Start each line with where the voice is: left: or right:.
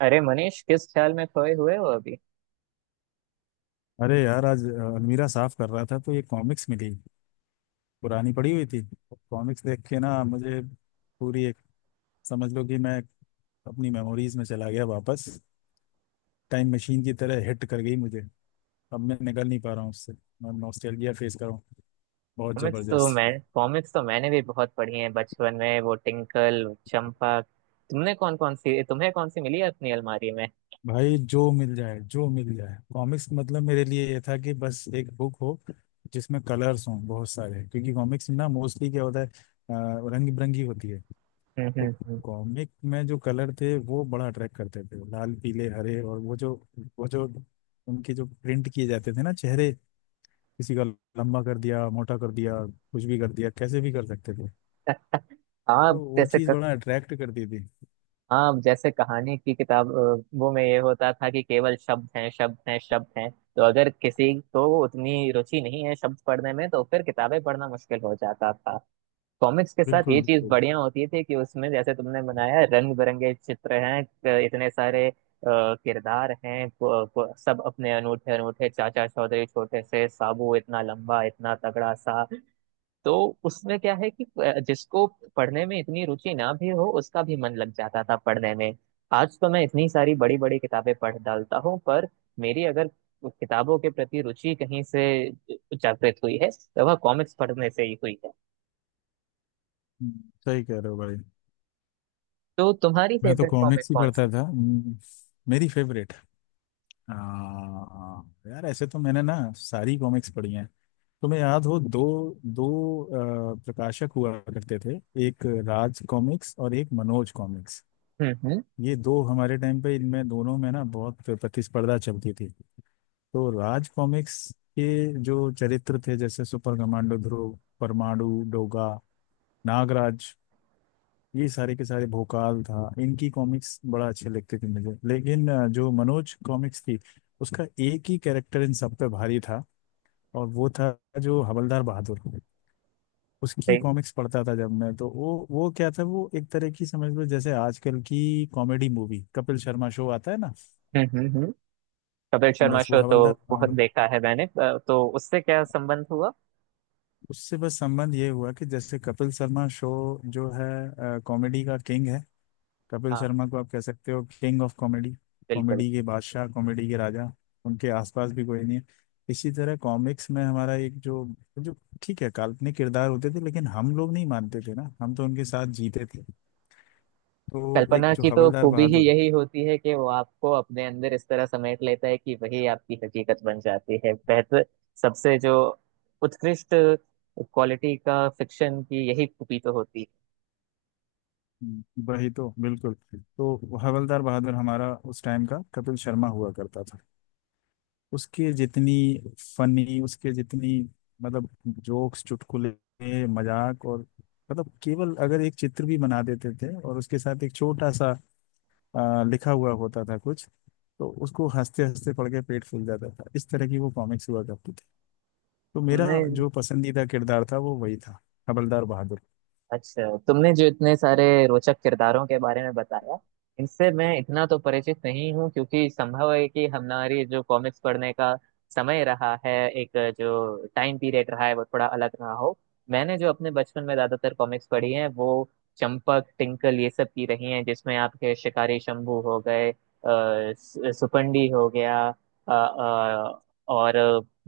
right: अरे मनीष किस ख्याल में खोए हुए हो अभी।
left: अरे यार आज अलमीरा साफ कर रहा था तो ये कॉमिक्स मिली। पुरानी पड़ी हुई थी। कॉमिक्स देख के ना मुझे पूरी एक समझ लो कि मैं अपनी मेमोरीज में चला गया वापस। टाइम मशीन की तरह हिट कर गई मुझे। अब मैं निकल नहीं पा रहा हूँ उससे। मैं नॉस्टैल्जिया फेस कर रहा हूँ। बहुत
right: कॉमिक्स तो मैं
left: जबरदस्त।
right: कॉमिक्स तो मैंने भी बहुत पढ़ी है बचपन में, वो टिंकल चंपक। तुमने कौन कौन सी तुम्हें कौन सी मिली है अपनी अलमारी में?
left: भाई जो मिल जाए कॉमिक्स मतलब मेरे लिए ये था कि बस एक बुक हो, जिसमें कलर्स हों बहुत सारे, क्योंकि कॉमिक्स ना मोस्टली क्या होता है, रंग बिरंगी होती है।
right: हम्म
left: तो
right: हम्म हम्म।
left: कॉमिक में जो कलर थे वो बड़ा अट्रैक्ट करते थे, लाल पीले हरे, और वो जो उनके जो प्रिंट किए जाते थे ना चेहरे, किसी का लंबा कर दिया मोटा कर दिया कुछ भी कर दिया कैसे भी कर सकते थे। तो
right: आप
left: वो
right: जैसे
left: चीज़
right: क-
left: बड़ा अट्रैक्ट करती थी।
right: आप जैसे कहानी की किताब, वो में ये होता था कि केवल शब्द हैं, शब्द हैं, शब्द हैं, तो अगर किसी को उतनी रुचि नहीं है शब्द पढ़ने में, तो फिर किताबें पढ़ना मुश्किल हो जाता था। कॉमिक्स के साथ
left: बिल्कुल
right: ये चीज
left: बिल्कुल।
right: बढ़िया होती थी कि उसमें, जैसे तुमने बनाया, रंग बिरंगे चित्र हैं, इतने सारे किरदार हैं, सब अपने अनूठे अनूठे, चाचा चौधरी छोटे से, साबू इतना लंबा इतना तगड़ा सा। तो उसमें क्या है कि जिसको पढ़ने में इतनी रुचि ना भी हो, उसका भी मन लग जाता था पढ़ने में। आज तो मैं इतनी सारी बड़ी बड़ी किताबें पढ़ डालता हूँ, पर मेरी अगर किताबों के प्रति रुचि कहीं से जागृत हुई है, तो वह कॉमिक्स पढ़ने से ही हुई है।
left: सही कह रहे हो भाई।
right: तो तुम्हारी
left: मैं तो
right: फेवरेट कॉमिक
left: कॉमिक्स ही
right: कौन
left: पढ़ता
right: सी?
left: था। मेरी फेवरेट आ, यार ऐसे तो मैंने ना सारी कॉमिक्स पढ़ी हैं। तुम्हें याद हो दो दो प्रकाशक हुआ करते थे, एक राज कॉमिक्स और एक मनोज कॉमिक्स।
right: हम्म,
left: ये दो हमारे टाइम पे इनमें दोनों में ना बहुत प्रतिस्पर्धा चलती थी। तो राज कॉमिक्स के जो चरित्र थे जैसे सुपर कमांडो ध्रुव, परमाणु, डोगा, नागराज, ये सारे के सारे भोकाल था, इनकी कॉमिक्स बड़ा अच्छे लगते थे मुझे, लेकिन जो मनोज कॉमिक्स थी, उसका एक ही कैरेक्टर इन सब पे भारी था, और वो था जो हवलदार बहादुर। उसकी
right: सही।
left: कॉमिक्स पढ़ता था जब मैं, तो वो क्या था, वो एक तरह की समझ लो जैसे आजकल की comedy movie Kapil Sharma show आता है ना,
right: हम्म। कपिल शर्मा
left: बस वो
right: शो तो
left: हवलदार
right: बहुत
left: पाल।
right: देखा है मैंने। तो उससे क्या संबंध हुआ?
left: उससे बस संबंध ये हुआ कि जैसे कपिल शर्मा शो जो है कॉमेडी का किंग है, कपिल
right: हाँ,
left: शर्मा को आप कह सकते हो किंग ऑफ कॉमेडी,
right: बिल्कुल।
left: कॉमेडी के बादशाह, कॉमेडी के राजा, उनके आसपास भी कोई नहीं है। इसी तरह कॉमिक्स में हमारा एक जो जो ठीक है काल्पनिक किरदार होते थे, लेकिन हम लोग नहीं मानते थे ना, हम तो उनके साथ जीते थे। तो एक
right: कल्पना
left: जो
right: की तो
left: हवलदार
right: खूबी ही
left: बहादुर।
right: यही होती है कि वो आपको अपने अंदर इस तरह समेट लेता है कि वही आपकी हकीकत बन जाती है। बेहतर सबसे जो उत्कृष्ट क्वालिटी का फिक्शन, की यही खूबी तो होती है।
left: वही तो बिल्कुल। तो हवलदार बहादुर हमारा उस टाइम का कपिल शर्मा हुआ करता था। उसके जितनी फनी, उसके जितनी मतलब जोक्स चुटकुले मजाक, और मतलब केवल अगर एक चित्र भी बना देते थे और उसके साथ एक छोटा सा लिखा हुआ होता था कुछ, तो उसको हंसते हंसते पढ़ के पेट फूल जाता था, इस तरह की वो कॉमिक्स हुआ करती थी। तो मेरा
right: तुमने
left: जो पसंदीदा किरदार था वो वही था, हवलदार बहादुर।
right: अच्छा, तुमने जो इतने सारे रोचक किरदारों के बारे में बताया, इनसे मैं इतना तो परिचित नहीं हूँ, क्योंकि संभव है कि हमारी जो कॉमिक्स पढ़ने का समय रहा है, एक जो टाइम पीरियड रहा है, वो थोड़ा अलग रहा हो। मैंने जो अपने बचपन में ज्यादातर कॉमिक्स पढ़ी हैं, वो चंपक टिंकल ये सब की रही हैं, जिसमें आपके शिकारी शंभू हो गए, सुपंडी हो गया, अ, अ, और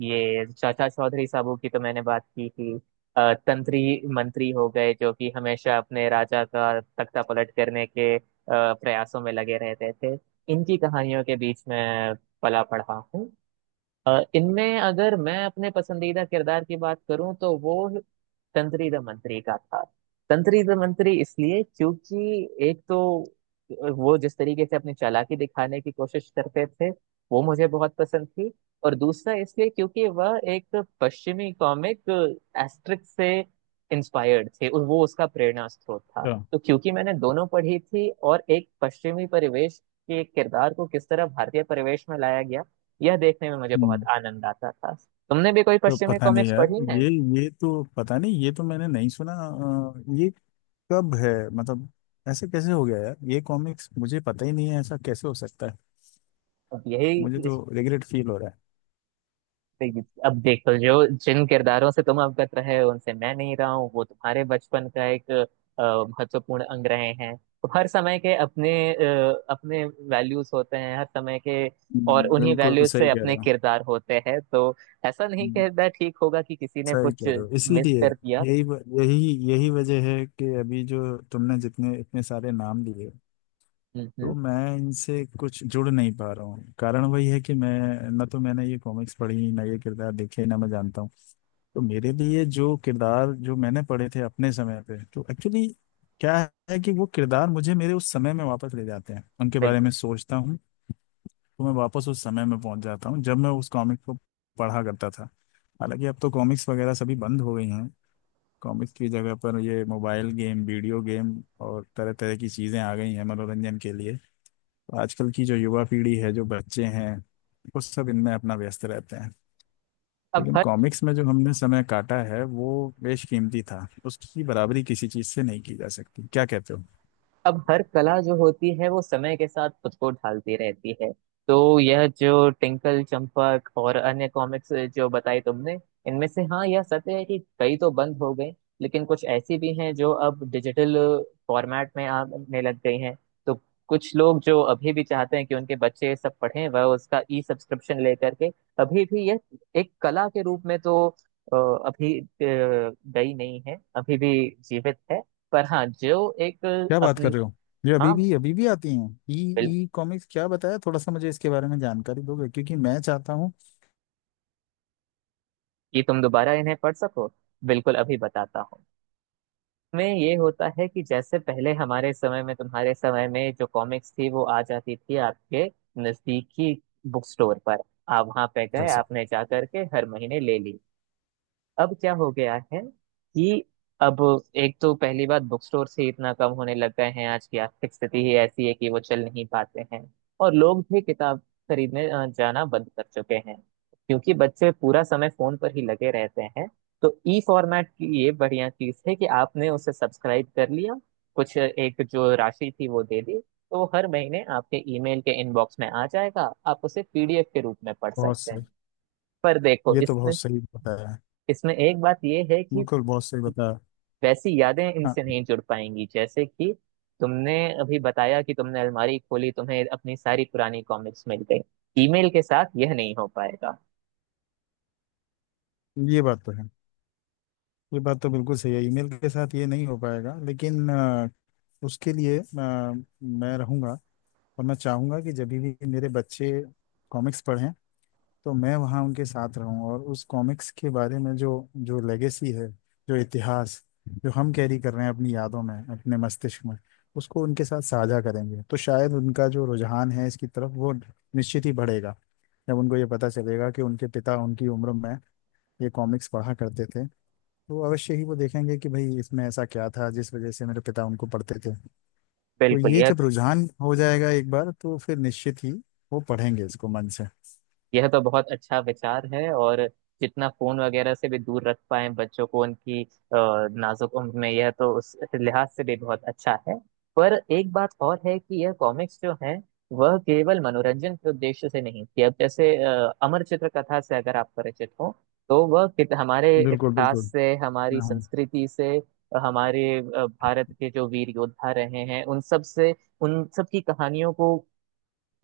right: ये चाचा चौधरी साहब की तो मैंने बात की थी। तंत्री मंत्री हो गए, जो कि हमेशा अपने राजा का तख्ता पलट करने के प्रयासों में लगे रहते थे। इनकी कहानियों के बीच में पला पढ़ा हूँ। इनमें अगर मैं अपने पसंदीदा किरदार की बात करूं, तो वो तंत्री द मंत्री का था। तंत्री द मंत्री इसलिए, क्योंकि एक तो वो जिस तरीके से अपनी चालाकी दिखाने की कोशिश करते थे, वो मुझे बहुत पसंद थी। और दूसरा इसलिए क्योंकि वह एक पश्चिमी कॉमिक एस्ट्रिक से इंस्पायर्ड थे, और वो उसका प्रेरणा स्रोत था।
left: अच्छा।
right: तो क्योंकि मैंने दोनों पढ़ी थी, और एक पश्चिमी परिवेश के किरदार को किस तरह भारतीय परिवेश में लाया गया, यह देखने में मुझे बहुत
left: हम्म,
right: आनंद आता था। तुमने भी कोई
left: तो
right: पश्चिमी
left: पता नहीं
right: कॉमिक्स
left: यार
right: पढ़ी है?
left: ये ये तो पता नहीं, ये तो मैंने नहीं सुना। ये कब है मतलब, ऐसे कैसे हो गया यार, ये कॉमिक्स मुझे पता ही नहीं है, ऐसा कैसे हो सकता है।
right: अब यही
left: मुझे तो
right: इस
left: रिग्रेट फील हो रहा है।
right: अब देखो, जो जिन किरदारों से तुम अवगत रहे हो, उनसे मैं नहीं रहा हूँ, वो तुम्हारे बचपन का एक महत्वपूर्ण अंग रहे हैं। तो हर समय के अपने अपने वैल्यूज होते हैं हर समय के। और उन्हीं
left: बिल्कुल
right: वैल्यूज से
left: सही कह
right: अपने
left: रहे हो।
right: किरदार होते हैं। तो ऐसा नहीं
left: हम्म,
right: कहना ठीक होगा कि किसी ने
left: सही
right: कुछ
left: कह रहे हो,
right: मिस
left: इसीलिए
right: कर दिया।
left: यही यही वजह है कि अभी जो तुमने जितने इतने सारे नाम लिए,
right: हम्म
left: तो
right: हम्म,
left: मैं इनसे कुछ जुड़ नहीं पा रहा हूँ। कारण वही है कि मैं ना, तो मैंने ये कॉमिक्स पढ़ी ना ये किरदार देखे ना मैं जानता हूँ। तो मेरे लिए जो किरदार जो मैंने पढ़े थे अपने समय पे, तो एक्चुअली क्या है कि वो किरदार मुझे मेरे उस समय में वापस ले जाते हैं, उनके बारे में
right: बिल्कुल।
left: सोचता हूँ तो मैं वापस उस समय में पहुंच जाता हूँ जब मैं उस कॉमिक को पढ़ा करता था। हालांकि अब तो कॉमिक्स वगैरह सभी बंद हो गई हैं। कॉमिक्स की जगह पर ये मोबाइल गेम, वीडियो गेम, और तरह तरह की चीज़ें आ गई हैं मनोरंजन के लिए। तो आजकल की जो युवा पीढ़ी है, जो बच्चे हैं, वो सब इनमें अपना व्यस्त रहते हैं।
right: अब
left: लेकिन
right: हर
left: कॉमिक्स में जो हमने समय काटा है वो बेशकीमती था, उसकी बराबरी किसी चीज से नहीं की जा सकती, क्या कहते हो।
right: अब हर कला जो होती है, वो समय के साथ खुद को ढालती रहती है। तो यह जो टिंकल चंपक और अन्य कॉमिक्स जो बताई तुमने, इनमें से हाँ, यह सत्य है कि कई तो बंद हो गई, लेकिन कुछ ऐसी भी हैं जो अब डिजिटल फॉर्मेट में आने लग गई हैं। तो कुछ लोग जो अभी भी चाहते हैं कि उनके बच्चे ये सब पढ़ें, वह उसका ई सब्सक्रिप्शन लेकर के अभी भी यह एक कला के रूप में तो अभी गई नहीं है, अभी भी जीवित है। पर हाँ, जो एक
left: क्या बात कर रहे हो, ये अभी
right: हाँ
left: भी, अभी भी आती हैं ई।
right: बिल्कुल,
left: ई कॉमिक्स क्या बताया, थोड़ा सा मुझे इसके बारे में जानकारी दोगे क्योंकि मैं चाहता हूँ
right: कि तुम दोबारा इन्हें पढ़ सको, बिल्कुल अभी बताता हूँ। में ये होता है कि जैसे पहले हमारे समय में, तुम्हारे समय में जो कॉमिक्स थी, वो आ जाती थी आपके नजदीकी बुक स्टोर पर। आप वहां पे
left: कर
right: गए,
left: सकते।
right: आपने जा करके हर महीने ले ली। अब क्या हो गया है कि अब एक तो पहली बात, बुक स्टोर से इतना कम होने लग गए हैं, आज की आर्थिक स्थिति ही ऐसी है कि वो चल नहीं पाते हैं। और लोग भी किताब खरीदने जाना बंद कर चुके हैं, क्योंकि बच्चे पूरा समय फोन पर ही लगे रहते हैं। तो ई फॉर्मेट की ये बढ़िया चीज है कि आपने उसे सब्सक्राइब कर लिया, कुछ एक जो राशि थी वो दे दी, तो वो हर महीने आपके ईमेल के इनबॉक्स में आ जाएगा, आप उसे पीडीएफ के रूप में पढ़
left: बहुत
right: सकते
left: सही।
right: हैं। पर देखो
left: ये तो
right: इसमें,
left: बहुत सही बताया है।
right: इसमें एक बात ये है कि
left: बिल्कुल बहुत सही बताया।
right: वैसी यादें
left: हाँ,
right: इनसे नहीं जुड़ पाएंगी, जैसे कि तुमने अभी बताया कि तुमने अलमारी खोली, तुम्हें अपनी सारी पुरानी कॉमिक्स मिल गई। ईमेल के साथ यह नहीं हो पाएगा।
left: ये बात तो है। ये बात तो बिल्कुल सही है, ईमेल के साथ ये नहीं हो पाएगा, लेकिन उसके लिए मैं रहूंगा। और मैं चाहूंगा कि जब भी मेरे बच्चे कॉमिक्स पढ़ें, तो मैं वहाँ उनके साथ रहूँ, और उस कॉमिक्स के बारे में जो जो लेगेसी है, जो इतिहास जो हम कैरी कर रहे हैं अपनी यादों में, अपने मस्तिष्क में, उसको उनके साथ साझा करेंगे। तो शायद उनका जो रुझान है इसकी तरफ वो निश्चित ही बढ़ेगा। जब उनको ये पता चलेगा कि उनके पिता उनकी उम्र में ये कॉमिक्स पढ़ा करते थे, तो अवश्य ही वो देखेंगे कि भाई इसमें ऐसा क्या था जिस वजह से मेरे पिता उनको पढ़ते थे। तो
right: बिल्कुल
left: ये जब रुझान हो जाएगा एक बार, तो फिर निश्चित ही वो पढ़ेंगे इसको मन से।
right: यह तो बहुत अच्छा विचार है। और जितना फोन वगैरह से भी दूर रख पाए बच्चों को उनकी नाजुक उम्र में, यह तो उस लिहाज से भी बहुत अच्छा है। पर एक बात और है कि यह कॉमिक्स जो है, वह केवल मनोरंजन के उद्देश्य से नहीं थी। अब जैसे अमर चित्र कथा से अगर आप परिचित हो, तो वह हमारे
left: बिल्कुल
right: इतिहास
left: बिल्कुल,
right: से, हमारी
left: मैं हूँ।
right: संस्कृति से, हमारे भारत के जो वीर योद्धा रहे हैं उन सब से, उन सब की कहानियों को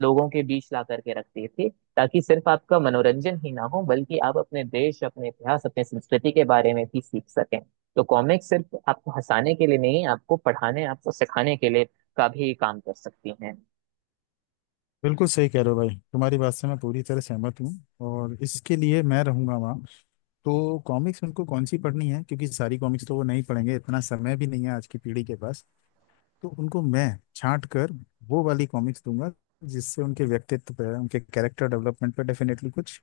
right: लोगों के बीच ला करके रखते थे, ताकि सिर्फ आपका मनोरंजन ही ना हो, बल्कि आप अपने देश, अपने इतिहास, अपने संस्कृति के बारे में भी सीख सकें। तो कॉमिक्स सिर्फ आपको हंसाने के लिए नहीं, आपको पढ़ाने, आपको सिखाने के लिए का भी काम कर सकती हैं।
left: बिल्कुल सही कह रहे हो भाई, तुम्हारी बात से मैं पूरी तरह सहमत हूँ, और इसके लिए मैं रहूंगा वहाँ। तो कॉमिक्स उनको कौन सी पढ़नी है, क्योंकि सारी कॉमिक्स तो वो नहीं पढ़ेंगे, इतना समय भी नहीं है आज की पीढ़ी के पास। तो उनको मैं छांट कर वो वाली कॉमिक्स दूंगा जिससे उनके व्यक्तित्व पर, उनके कैरेक्टर डेवलपमेंट पर डेफिनेटली कुछ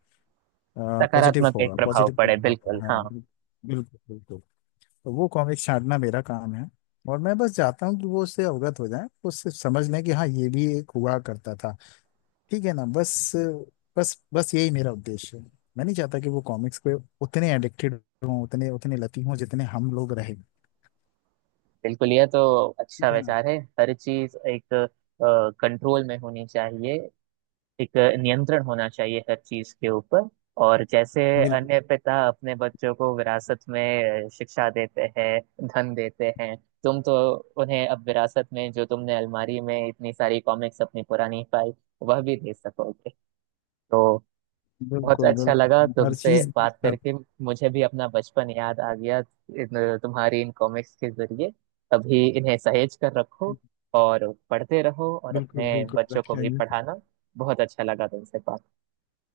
left: पॉजिटिव
right: सकारात्मक एक
left: होगा,
right: प्रभाव
left: पॉजिटिव
right: पड़े,
left: प्रभाव पड़ा।
right: बिल्कुल
left: हाँ
right: हाँ।
left: बिल्कुल। बिल्कुल बिल्कुल। तो वो कॉमिक्स छांटना मेरा काम है, और मैं बस चाहता हूँ कि वो उससे अवगत हो जाए, उससे समझ लें कि हाँ ये भी एक हुआ करता था, ठीक है ना, बस, बस यही मेरा उद्देश्य है। मैं नहीं चाहता कि वो कॉमिक्स पे उतने एडिक्टेड हों, उतने उतने लती हों जितने हम लोग रहे।
right: बिल्कुल, यह तो अच्छा
left: ठीक है ना।
right: विचार है। हर चीज एक कंट्रोल में होनी चाहिए, एक नियंत्रण होना चाहिए हर चीज के ऊपर। और जैसे
left: बिल्कुल
right: अन्य पिता अपने बच्चों को विरासत में शिक्षा देते हैं, धन देते हैं, तुम तो उन्हें अब विरासत में, जो तुमने अलमारी में इतनी सारी कॉमिक्स अपनी पुरानी पाई, वह भी दे सकोगे। तो बहुत
left: बिल्कुल।
right: अच्छा लगा
left: बिल्कुल हर
right: तुमसे
left: चीज।
right: बात करके, मुझे भी अपना बचपन याद आ गया तुम्हारी इन कॉमिक्स के जरिए। अभी इन्हें सहेज कर रखो, और पढ़ते रहो, और
left: बिल्कुल
right: अपने
left: बिल्कुल
right: बच्चों को भी
left: रखेंगे।
right: पढ़ाना। बहुत अच्छा लगा तुमसे बात।